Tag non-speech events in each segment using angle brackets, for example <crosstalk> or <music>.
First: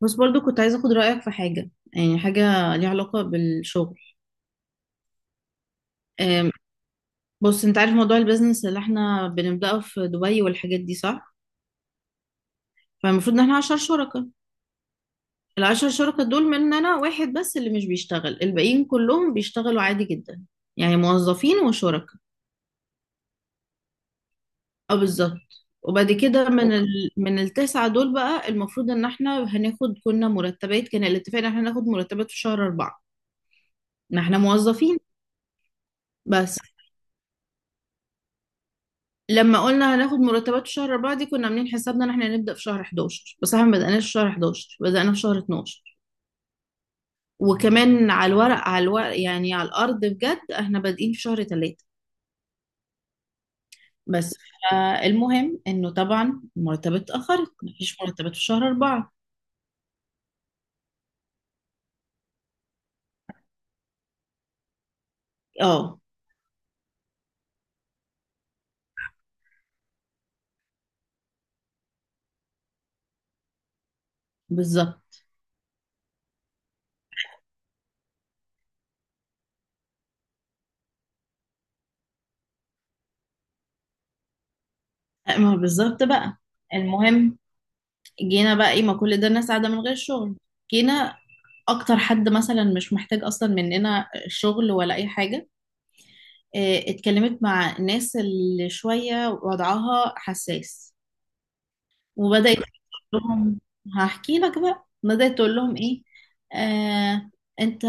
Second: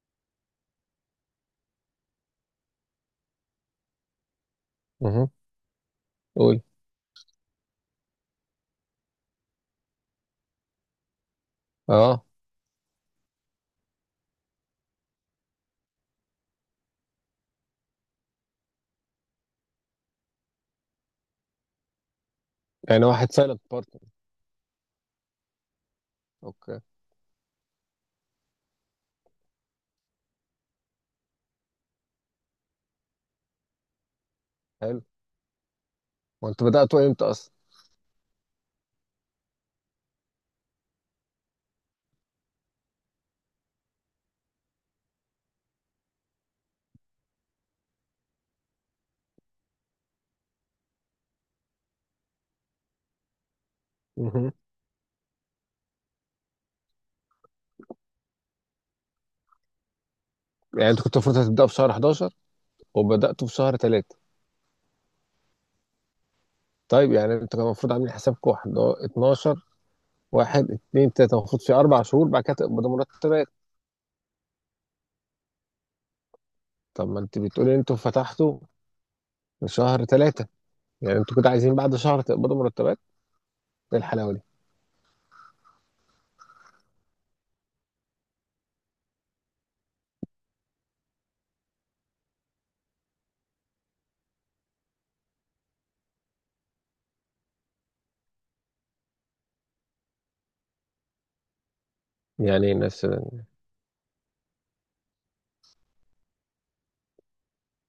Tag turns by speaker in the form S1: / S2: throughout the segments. S1: بس برضو كنت عايزة أخد رأيك في حاجة، يعني حاجة ليها علاقة بالشغل.
S2: مهم.
S1: أم،
S2: قول.
S1: بص، أنت عارف موضوع البيزنس اللي احنا بنبدأه في دبي والحاجات دي، صح؟
S2: اه.
S1: فالمفروض إن احنا عشر شركاء. العشر شركاء دول مننا واحد بس اللي مش بيشتغل، الباقيين كلهم بيشتغلوا عادي جدا، يعني موظفين وشركاء.
S2: يعني واحد سايلنت بارتنر.
S1: اه، بالظبط. وبعد كده
S2: اوكي.
S1: من التسعة دول بقى المفروض إن احنا كنا مرتبات، كان الاتفاق إن احنا ناخد مرتبات في شهر أربعة، ما احنا موظفين.
S2: حلو.
S1: بس،
S2: وانت بدأته امتى اصلا؟
S1: لما قلنا هناخد مرتبات شهر أربعة دي، كنا عاملين حسابنا إن إحنا هنبدأ في شهر 11، بس إحنا ما بدأناش في شهر 11، بدأنا في شهر 12. وكمان على الورق يعني على الأرض بجد، إحنا بادئين في شهر 3. بس.
S2: مهم.
S1: المهم إنه طبعا المرتبات اتأخرت، مفيش مرتبات في شهر 4.
S2: يعني انت كنت المفروض هتبدأ في شهر 11 وبدأته في شهر 3.
S1: أه،
S2: طيب، يعني انت كان المفروض عاملين حسابك واحد هو 12، واحد اتنين تلاتة، المفروض في اربع شهور بعد كده تقبضوا مرتبات.
S1: بالظبط.
S2: طب ما انت بتقولي انتوا فتحتوا في شهر 3، يعني انتوا كنتوا عايزين بعد شهر تقبضوا مرتبات؟ ايه الحلاوة دي؟
S1: ما هو بالظبط بقى. المهم، جينا بقى إيه، ما كل ده الناس قاعدة من غير شغل. جينا أكتر حد مثلا مش محتاج أصلا مننا شغل ولا أي حاجة. اتكلمت مع الناس اللي شوية وضعها حساس، وبدأت
S2: يعني
S1: تقول
S2: ايه الناس ده؟
S1: لهم. هحكي لك بقى، بدأت تقول لهم ايه. آه انت،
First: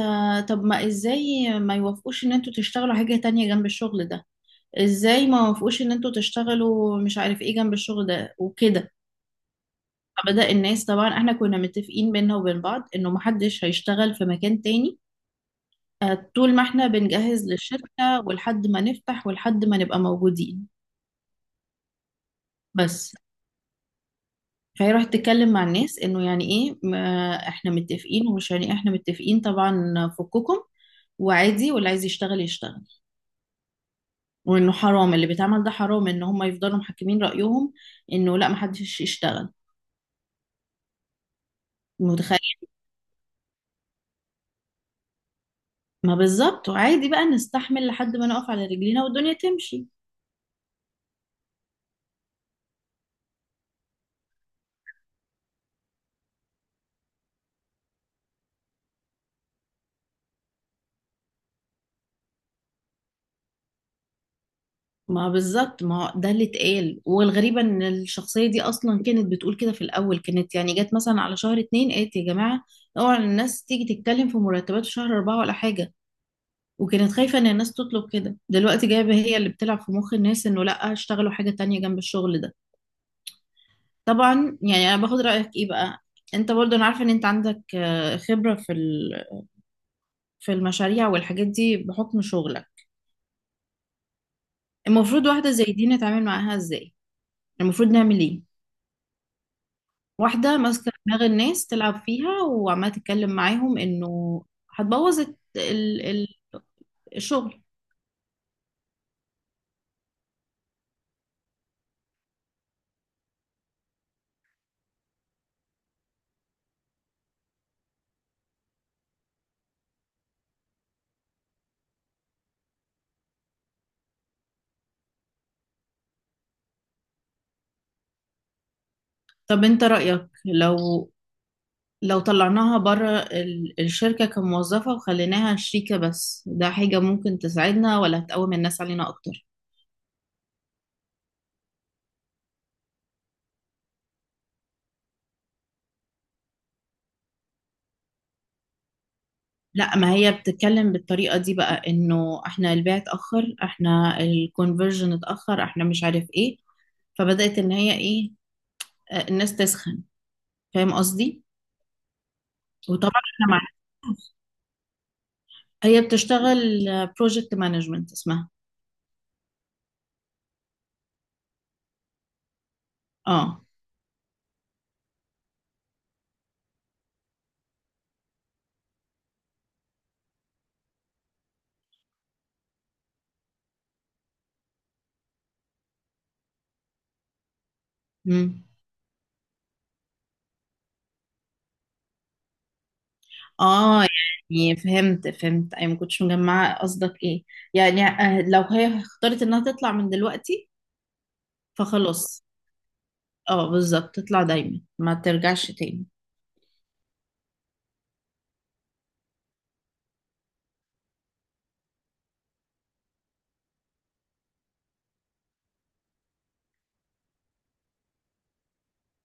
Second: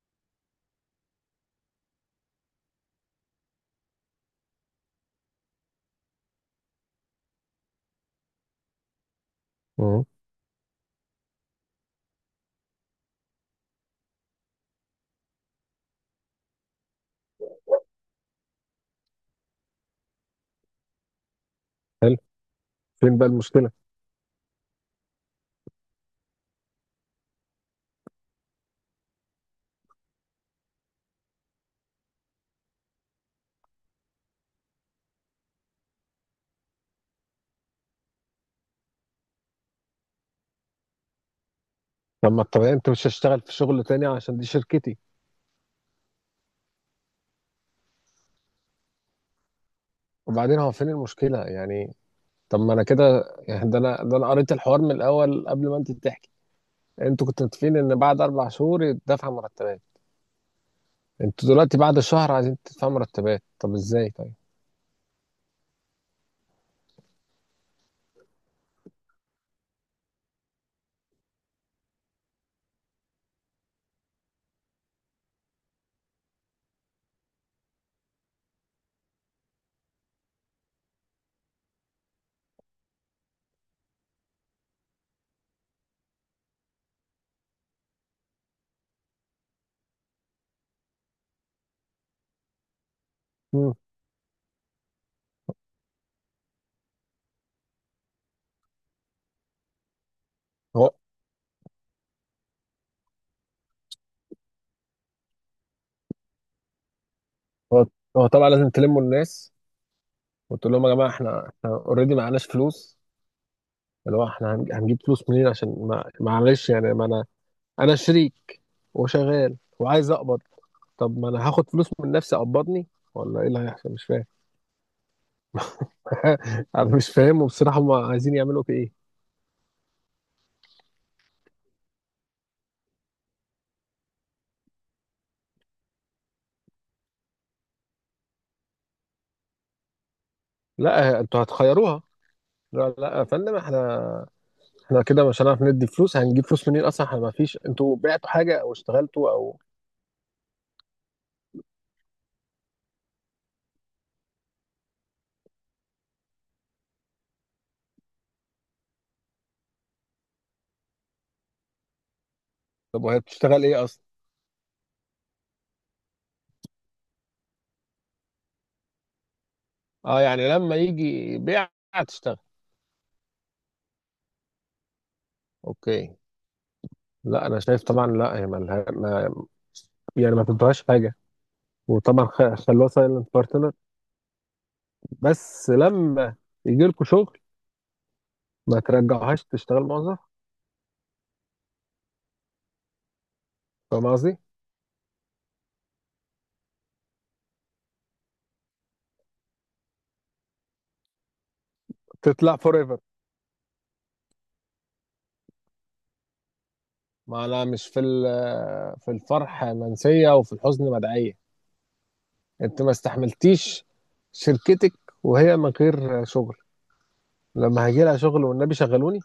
S1: طب ما ازاي ما يوافقوش ان انتوا تشتغلوا حاجة تانية جنب الشغل ده؟ ازاي ما يوافقوش ان انتوا تشتغلوا مش عارف ايه جنب الشغل ده وكده؟
S2: مهم.
S1: فبدأ الناس، طبعا احنا كنا متفقين بينا وبين بعض انه محدش هيشتغل في مكان تاني، طول ما احنا بنجهز للشركة، ولحد ما نفتح، ولحد ما نبقى موجودين.
S2: حلو.
S1: بس،
S2: فين بقى المشكلة؟
S1: فهي راحت تتكلم مع الناس انه يعني ايه، ما احنا متفقين، ومش يعني إيه، احنا متفقين طبعا فككم، وعادي واللي عايز يشتغل يشتغل. وانه حرام اللي بيتعمل ده، حرام ان هم يفضلوا محكمين رأيهم انه لا، محدش يشتغل.
S2: طب ما
S1: متخيل؟
S2: الطبيعي انت مش هشتغل في شغل تاني عشان دي شركتي.
S1: ما بالظبط، وعادي بقى نستحمل لحد ما نقف على رجلينا والدنيا تمشي.
S2: وبعدين هو فين المشكلة يعني؟ طب ما انا كده، يعني ده انا قريت الحوار من الاول قبل ما انت تحكي. انتوا كنتوا متفقين ان بعد اربع شهور يدفع مرتبات، انتوا دلوقتي بعد الشهر عايزين تدفعوا مرتبات؟ طب ازاي طيب؟
S1: ما بالظبط، ما ده اللي اتقال، والغريبة ان الشخصية دي اصلا كانت بتقول كده في الاول. كانت يعني جت مثلا على شهر اتنين، قالت: يا جماعة، اوعى الناس تيجي تتكلم في مرتبات في شهر اربعة ولا حاجة. وكانت خايفة ان الناس تطلب كده. دلوقتي جايبة هي اللي بتلعب في مخ الناس انه لا، اشتغلوا حاجة تانية جنب الشغل ده. طبعا يعني انا باخد رأيك ايه بقى. انت برضه، انا عارفة ان انت عندك، خبرة في في المشاريع والحاجات دي بحكم شغلك.
S2: مم.
S1: المفروض واحدة زي دي نتعامل معاها ازاي؟ المفروض نعمل ايه؟ واحدة ماسكة
S2: هو
S1: دماغ الناس تلعب فيها، وعمالة تتكلم معاهم انه هتبوظ ال- الشغل.
S2: هو هو طبعا لازم تلموا الناس وتقول لهم يا جماعه، احنا اوريدي معناش فلوس، اللي هو احنا هنجيب فلوس منين؟ عشان ما معلش، يعني ما انا شريك وشغال وعايز اقبض. طب ما انا هاخد فلوس من نفسي اقبضني؟ ولا ايه اللي هيحصل؟ مش فاهم. <laughs> انا مش فاهم، وبصراحه هم عايزين يعملوا في ايه؟
S1: طب انت رأيك لو طلعناها بره الشركة كموظفة، وخليناها شريكة بس، ده حاجة ممكن تساعدنا ولا هتقوم الناس علينا أكتر؟
S2: لا، انتوا هتخيروها. لا لا يا فندم، احنا كده مش هنعرف ندي فلوس، هنجيب فلوس منين اصلا؟ احنا ما فيش انتوا بعتوا حاجه او اشتغلتوا او...
S1: لا، ما هي بتتكلم بالطريقة دي بقى، إنه إحنا البيع اتأخر، إحنا الكونفرجن اتأخر، إحنا مش عارف إيه. فبدأت إن هي إيه، الناس تسخن. فاهم قصدي؟
S2: طب وهي
S1: وطبعا إحنا مع.
S2: بتشتغل ايه اصلا؟
S1: هي بتشتغل بروجكت مانجمنت اسمها.
S2: اه، يعني لما يجي بيع تشتغل.
S1: اه.
S2: اوكي. لا انا شايف، طبعا لا، هي مالها، ما يعني ما تدوهاش حاجه، وطبعا خلوها سايلنت بارتنر، بس لما يجي لكم شغل
S1: مم.
S2: ما ترجعوهاش تشتغل موظف،
S1: اه
S2: فاهم قصدي؟
S1: يعني فهمت، اي ما كنتش مجمعه قصدك ايه. يعني لو هي اختارت انها تطلع من دلوقتي فخلاص.
S2: تطلع فور ايفر.
S1: اه بالظبط، تطلع دايما، ما ترجعش تاني.
S2: ما انا مش في في الفرح منسيه وفي الحزن مدعيه. انت ما استحملتيش شركتك وهي من غير شغل، لما هيجي لها شغل والنبي شغلوني؟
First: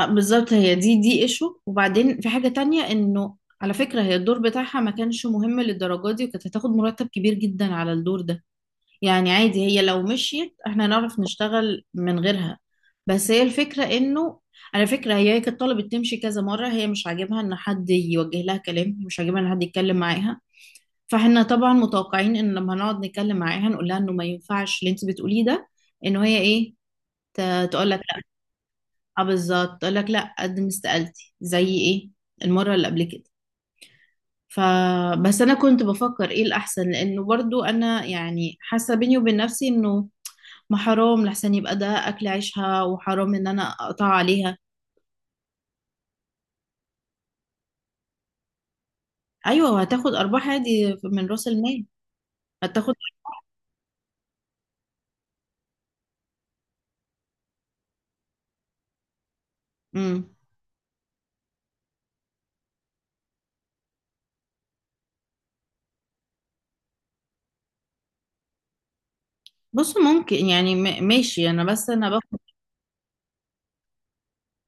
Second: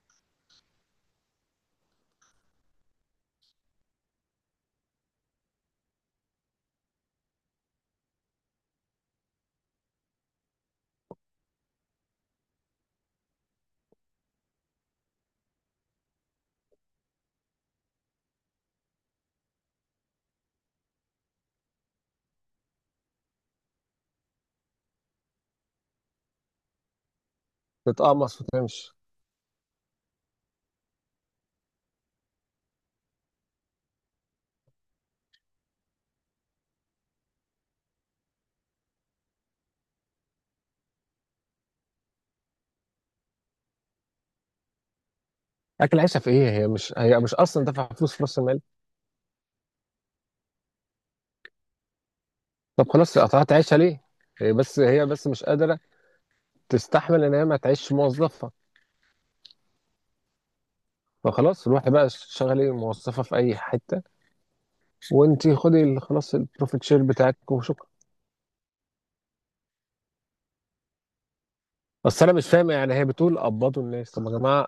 S1: بالظبط، هي دي ايشو. وبعدين في حاجه تانية، انه على فكره، هي الدور بتاعها ما كانش مهم للدرجه دي، وكانت هتاخد مرتب كبير جدا على الدور ده. يعني عادي، هي لو مشيت احنا نعرف نشتغل من غيرها. بس هي الفكرة انه، على فكرة، هي كانت طلبت تمشي كذا مرة، هي مش عاجبها ان حد يوجه لها كلام، مش عاجبها ان حد يتكلم معاها. فاحنا طبعا متوقعين ان لما نقعد نتكلم معاها نقول لها انه ما ينفعش اللي انت بتقوليه ده، انه هي ايه، تقول لك لا.
S2: تتقمص وتمشي.
S1: اه بالظبط، تقول لك لا، قد ما استقالتي زي ايه المرة اللي قبل كده. فبس انا كنت بفكر ايه الاحسن، لانه برضو انا يعني حاسة بيني وبين نفسي انه، ما حرام، لحسن يبقى ده اكل عيشها، وحرام ان انا اقطع عليها.
S2: اكل عيشها في ايه؟ هي مش اصلا دافعه فلوس في راس المال.
S1: ايوه، وهتاخد ارباح عادي من راس المال،
S2: طب
S1: هتاخد.
S2: خلاص قطعت عيشها ليه؟ هي بس مش قادره تستحمل ان هي ما تعيش موظفه،
S1: امم
S2: فخلاص روحي بقى شغلي موظفه في اي حته، وانت خدي خلاص البروفيت شير بتاعك وشكرا.
S1: بص، ممكن يعني ماشي انا، بس انا
S2: بس انا
S1: باخد.
S2: مش فاهم، يعني هي بتقول قبضوا الناس؟ طب يا جماعه،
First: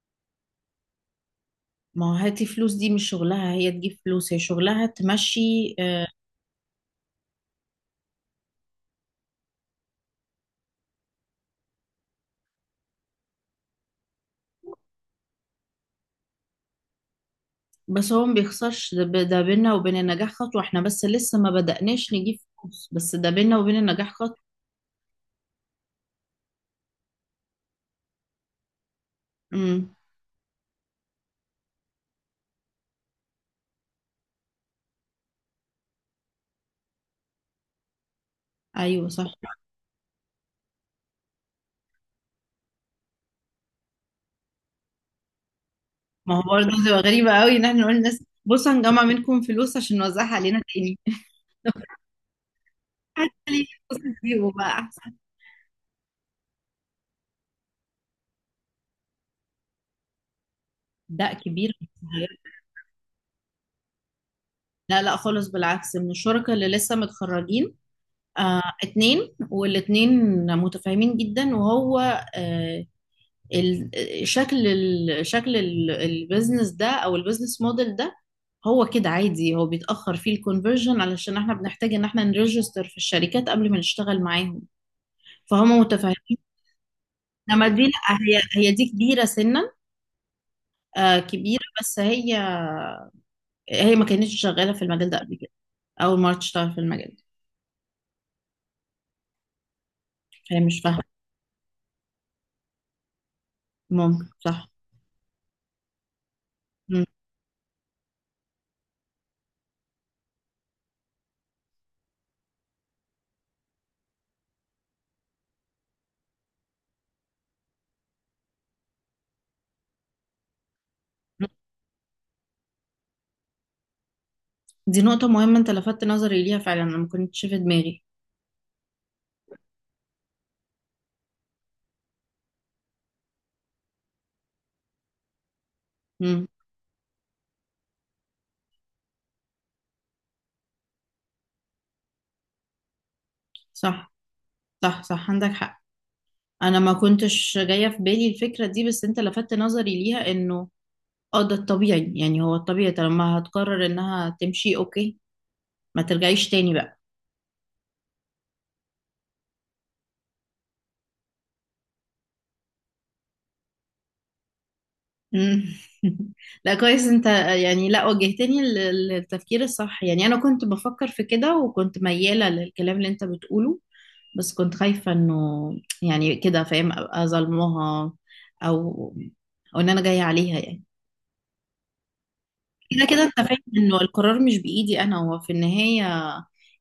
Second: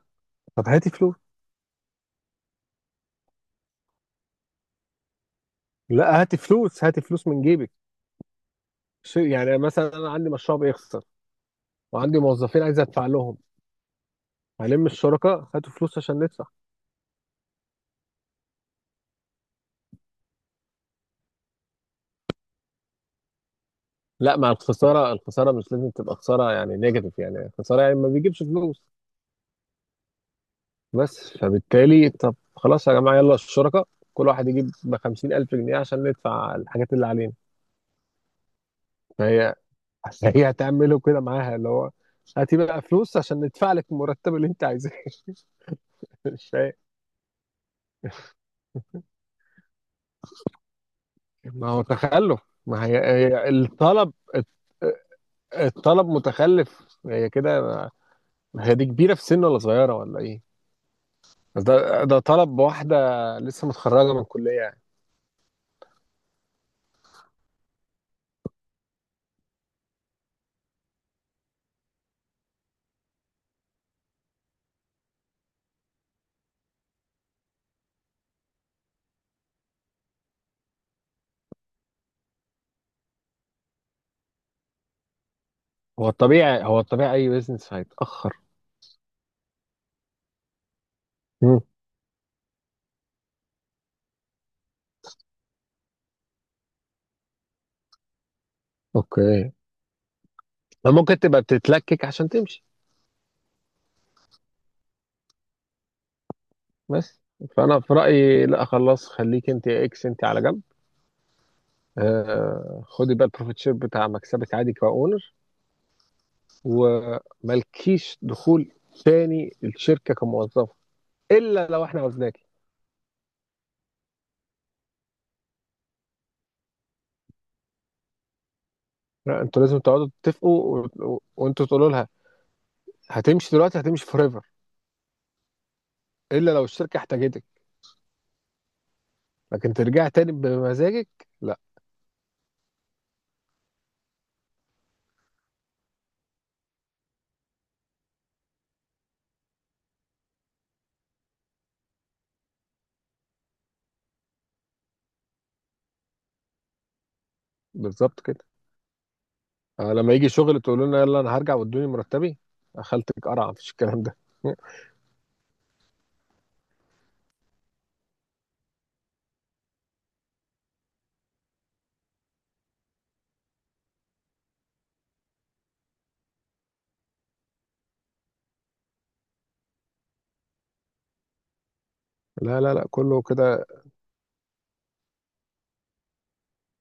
S2: طب هاتي فلوس.
S1: ما هو هاتي فلوس دي مش شغلها، هي تجيب فلوس، هي شغلها تمشي. آه،
S2: لا، هاتي فلوس، هاتي فلوس من جيبك. يعني مثلا انا عندي مشروع بيخسر، وعندي موظفين عايز ادفع لهم، هلم الشركاء هاتوا فلوس عشان ندفع.
S1: بس هو ما بيخسرش، ده ده بينا وبين النجاح خطوه، احنا بس لسه ما بدأناش نجيب فلوس، بس ده بينا وبين النجاح
S2: لا،
S1: خطوه.
S2: مع الخساره، الخساره مش لازم تبقى خساره يعني نيجاتيف، يعني الخساره يعني ما بيجيبش فلوس
S1: امم.
S2: بس. فبالتالي طب خلاص يا جماعه يلا الشركاء كل واحد يجيب ب 50,000 جنيه عشان ندفع الحاجات اللي علينا.
S1: ايوه صح.
S2: فهي هتعمله كده معاها، اللي هو هاتي بقى فلوس عشان ندفع لك المرتب اللي انت عايزاه. <laughs>
S1: ما هو
S2: مش
S1: برضه
S2: فاهم.
S1: تبقى غريبه قوي ان احنا نقول للناس بصوا هنجمع منكم فلوس عشان نوزعها علينا تاني.
S2: ما هو تخلف، ما هي
S1: حتى
S2: هي
S1: ليه،
S2: الطلب
S1: تسيبه بقى احسن.
S2: الطلب متخلف. هي كده. هي دي كبيرة في سن ولا صغيرة ولا ايه؟
S1: ده
S2: بس
S1: كبير من
S2: ده
S1: الصغير.
S2: طلب واحدة لسه متخرجة من الكلية يعني.
S1: لا لا خالص، بالعكس، من الشركاء اللي لسه متخرجين. آه، اتنين والاتنين متفاهمين جدا، وهو آه ال- البيزنس ده او البيزنس موديل ده، هو كده عادي، هو بيتأخر فيه الكونفرجن علشان احنا بنحتاج ان احنا نريجستر في الشركات قبل ما نشتغل معاهم. فهم
S2: هو
S1: متفاهمين.
S2: الطبيعي اي
S1: انما
S2: بيزنس
S1: دي لا،
S2: هيتأخر.
S1: هي دي كبيرة سنا. آه،
S2: مم.
S1: كبيرة، بس هي ما كانتش شغالة في المجال ده قبل كده. أول مرة تشتغل في المجال ده.
S2: اوكي.
S1: فهي مش
S2: ما
S1: فاهمة.
S2: ممكن تبقى بتتلكك عشان تمشي؟
S1: ممكن، صح. مم.
S2: بس فانا في رأيي لا خلاص، خليك انت يا اكس انت على جنب، خدي بقى البروفيت شير بتاع مكسبك عادي كاونر، ومالكيش دخول تاني الشركة كموظفة الا لو احنا عاوزناكي.
S1: دي نقطة مهمة، أنت لفتت نظري ليها فعلا، أنا ما كنتش في دماغي.
S2: لا، انتوا لازم تقعدوا تتفقوا وانتوا تقولوا لها هتمشي دلوقتي، هتمشي فور ايفر،
S1: مم.
S2: الا لو الشركه احتاجتك، لكن ترجع تاني بمزاجك؟ لا.
S1: صح، صح، صح، عندك حق. أنا ما كنتش جاية في بالي الفكرة دي، بس أنت لفتت نظري ليها، إنه ده الطبيعي، يعني هو الطبيعي طالما هتقرر إنها تمشي، أوكي، ما ترجعيش تاني بقى.
S2: بالظبط كده. لما يجي شغل تقول لنا يلا انا هرجع وادوني مرتبي؟ خالتك قرع، مفيش الكلام ده. <laughs>
S1: مم. <laughs> لا، كويس انت، يعني لا وجهتني للتفكير الصح. يعني انا كنت بفكر في كده، وكنت ميالة للكلام اللي انت بتقوله، بس كنت خايفة انه يعني كده، فاهم، ابقى ظلمها، او او ان انا جاية عليها يعني.
S2: لا لا لا،
S1: كده كده
S2: كله
S1: انت فاهم
S2: كده.
S1: انه القرار مش بايدي انا، هو في النهاية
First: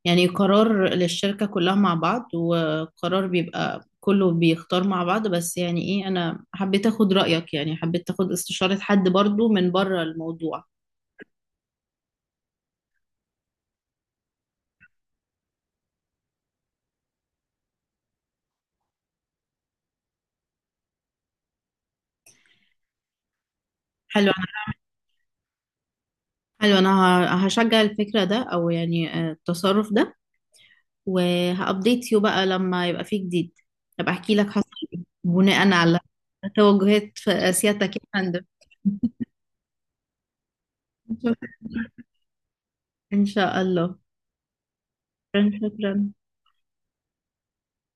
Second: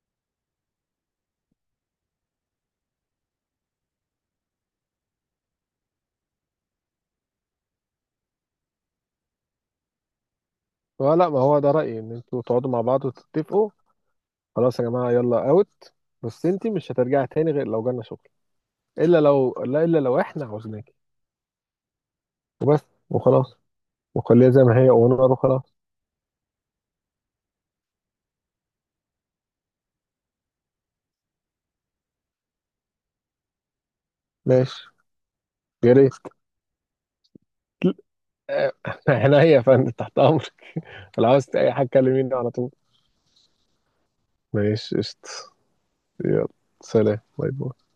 S1: يعني قرار للشركة كلها مع بعض، وقرار بيبقى كله بيختار مع بعض، بس يعني ايه، انا حبيت اخد رأيك، يعني حبيت اخد استشارة حد برضو من بره الموضوع.
S2: لا، ما هو ده رايي ان انتوا تقعدوا مع بعض وتتفقوا. خلاص يا جماعه يلا اوت. بس انت مش هترجعي تاني غير لو جالنا شغل. الا لو لا الا لو احنا عاوزينك وبس وخلاص.
S1: حلو
S2: وخليها
S1: انا
S2: زي ما هي ونقر وخلاص.
S1: حلو انا هشجع الفكرة ده، او يعني التصرف ده. وهابديت يو بقى لما يبقى فيه جديد، ابقى احكي لك حصل
S2: ماشي،
S1: ايه بناء
S2: يا
S1: على
S2: ريت.
S1: توجهات في سيادتك، يا
S2: <laughs>
S1: فندم.
S2: آه، عينيا يا فندم تحت امرك. <laughs> لو عاوزت
S1: <laughs>
S2: اي حاجه كلميني على طول.
S1: ان شاء الله.
S2: ماشي قشطة.
S1: شكرا.
S2: يلا، سلام باي باي.